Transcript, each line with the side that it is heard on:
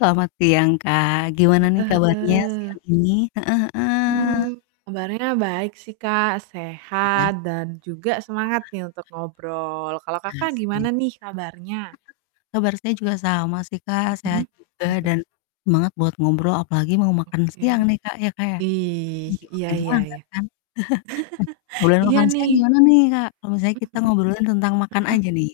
left: Selamat siang, Kak, gimana nih
right: Heeh
left: kabarnya
right: heeh.
left: siang ini? Heeh heeh.
right: Mhm, kabarnya baik sih, Kak, sehat
left: Iya.
right: dan juga semangat nih untuk ngobrol. Kalau Kakak
left: Pasti.
right: gimana nih kabarnya?
left: Heeh. Kabar saya juga sama sih, Kak, sehat
right: Mhm,
left: juga
right: mhm.
left: dan semangat buat ngobrol apalagi mau makan siang
right: Oke,
left: nih, Kak, ya, Kak, ya, jadi
right: ih,
left: jadi
right: iya
left: makin
right: iya
left: semangat
right: iya.
left: kan? Ngobrolin
right: Iya
left: makan siang
right: nih.
left: gimana nih, Kak, kalau misalnya
right: Mhm
left: kita
right: mhm.
left: ngobrolin tentang makan
right: Heeh?
left: aja nih?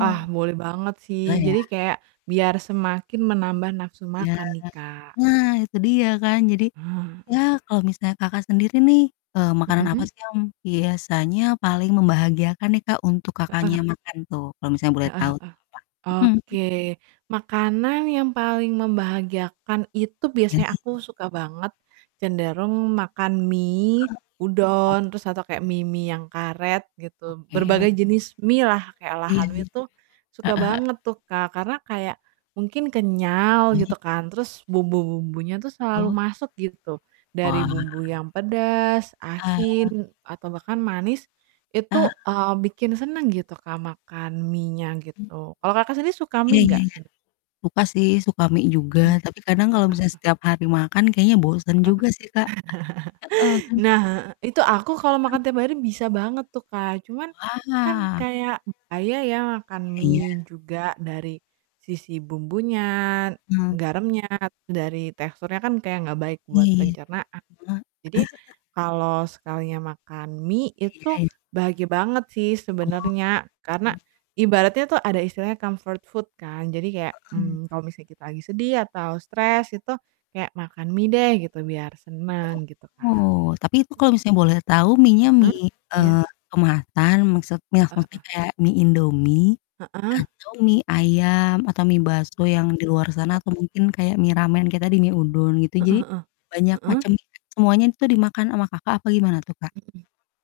right: Ah, boleh banget sih,
left: Heeh. Oh ya.
right: jadi kayak biar semakin menambah nafsu
left: Iya.
right: makan nih, Kak.
left: Nah itu dia kan jadi
right: Ha
left: ya
right: heeh.
left: kalau misalnya, Kakak, sendiri nih, eee, makanan apa
right: Mhm.
left: sih yang biasanya paling membahagiakan nih, Kak, untuk Kakaknya
right: Heeh.
left: makan tuh kalau misalnya boleh tahu
right: Heeh heeh,
left: tuh, Kak? Mhm.
right: oke, makanan yang paling membahagiakan itu
left: Iya
right: biasanya
left: lagi.
right: aku suka banget cenderung makan mie,
left: Heeh. [unintelligible]
right: udon terus atau kayak mie-mie yang karet gitu, berbagai
left: Oke.
right: jenis mie lah, kayak
left: Ih,
right: olahan
left: heeh
right: mie itu suka
left: heeh.
right: banget tuh, Kak, karena kayak mungkin kenyal
left: Hmm.
right: gitu kan, terus bumbu-bumbunya tuh selalu
left: Oh.
right: masuk gitu, dari
left: Wah.
right: bumbu yang pedas,
left: Ah.
right: asin atau bahkan manis itu,
left: Ah.
right: eee, bikin seneng gitu, Kak, makan mienya
left: Hmm.
right: gitu. Kalau Kakak sendiri suka
left: Iya
right: mie
left: iya
right: nggak
left: iya,
right: sebener
left: suka sih, suka mie juga,
right: Mmm,
left: tapi kadang
right: heeh
left: kalau misalnya
right: heeh.
left: setiap hari makan kayaknya
right: Heeh,
left: bosen juga sih, Kak, heeh, kan
right: nah Itu aku
left: Sekarang
right: kalau
left: kan
right: makan tiap hari bisa banget tuh, Kak, cuman kan
left: Wah.
right: kayak bahaya ya makan
left: Ya iya.
right: mie juga dari sisi bumbunya,
left: Eee
right: garamnya, dari teksturnya kan kayak nggak baik
left: Iya
right: buat
left: iya, heeh.
right: pencernaan, jadi kalau sekalinya makan mie
left: Iya
right: itu
left: iya.
right: bahagia banget sih
left: Oh
right: sebenarnya, karena
left: oh.
right: ibaratnya tuh ada istilahnya comfort food kan, jadi kayak,
left: Mhm.
right: mmm, kalau misalnya kita lagi sedih atau stres itu kayak makan mie deh gitu biar seneng gitu, Kak.
left: Oh, tapi itu kalau misalnya boleh tahu mienya
right: Heeh,
left: mie,
right: iya?
left: eee, kemasan, maksudnya
right: Heeh
left: seperti
right: heeh.
left: kayak mie Indomie
right: Heeh.
left: atau mie ayam atau mie bakso
right: Heeh,
left: yang di luar sana atau
right: heeh.
left: mungkin kayak mie ramen kayak tadi, mie udon gitu
right: Heeh
left: jadi
right: heeh,
left: banyak
right: heeh?
left: macam juga semuanya itu dimakan ama Kakak apa gimana tuh, Kak?
right: Mhm,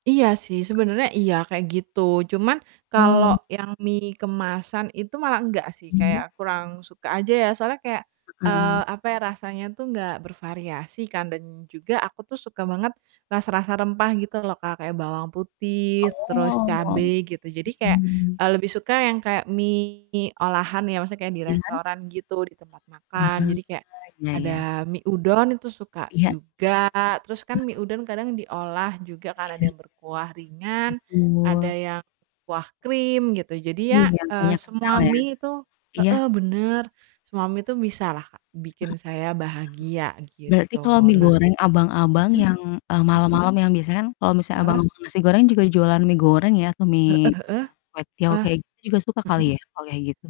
right: iya sih, sebenarnya iya kayak gitu, cuman
left: Mmm.
right: kalau yang mie kemasan itu malah enggak sih,
left: Iya.
right: kayak kurang suka aja ya soalnya kayak
left: Heeh.
right: eee, apa ya, rasanya tuh nggak bervariasi kan dan juga aku tuh suka banget rasa-rasa rempah gitu loh, Kak, kayak bawang putih, terus
left: Oh,
right: cabe gitu, jadi kayak,
left: mhm.
right: eee, lebih suka yang kayak mie olahan ya, maksudnya kayak di
left: Iya.
right: restoran gitu, di tempat
left: Ah
right: makan, jadi kayak
left: hah [unintelligible] ya, iya.
right: ada mie udon itu suka
left: Iya. Iya.
right: juga, terus kan mie udon kadang diolah juga ka,n
left: Iya.
right: ada yang berkuah ringan, ada
left: Betul.
right: yang kuah krim, gitu, jadi
left: Iya,
right: ya,
left: yang
right: eee,
left: kuahnya kental
right: semua
left: ya?
right: mie itu
left: Iya?
right: heeh, bener, semua mie itu bisalah
left: Heeh,
right: bikin saya bahagia
left: wah, berarti
right: gitu.
left: kalau mie
right: Nah
left: goreng abang-abang
right: mhm,
left: yang, eee,
right: mhm?
left: malam-malam yang biasanya kan kalau misalnya abang
right: Heeh.
left: tukang nasi goreng juga jualan mie goreng ya kayak
right: Heeh
left: mie, eee,
right: heeh,
left: kwetiau
right: heeh,
left: kayak gitu juga suka kali
right: mhm.
left: ya, kalau kayak gitu?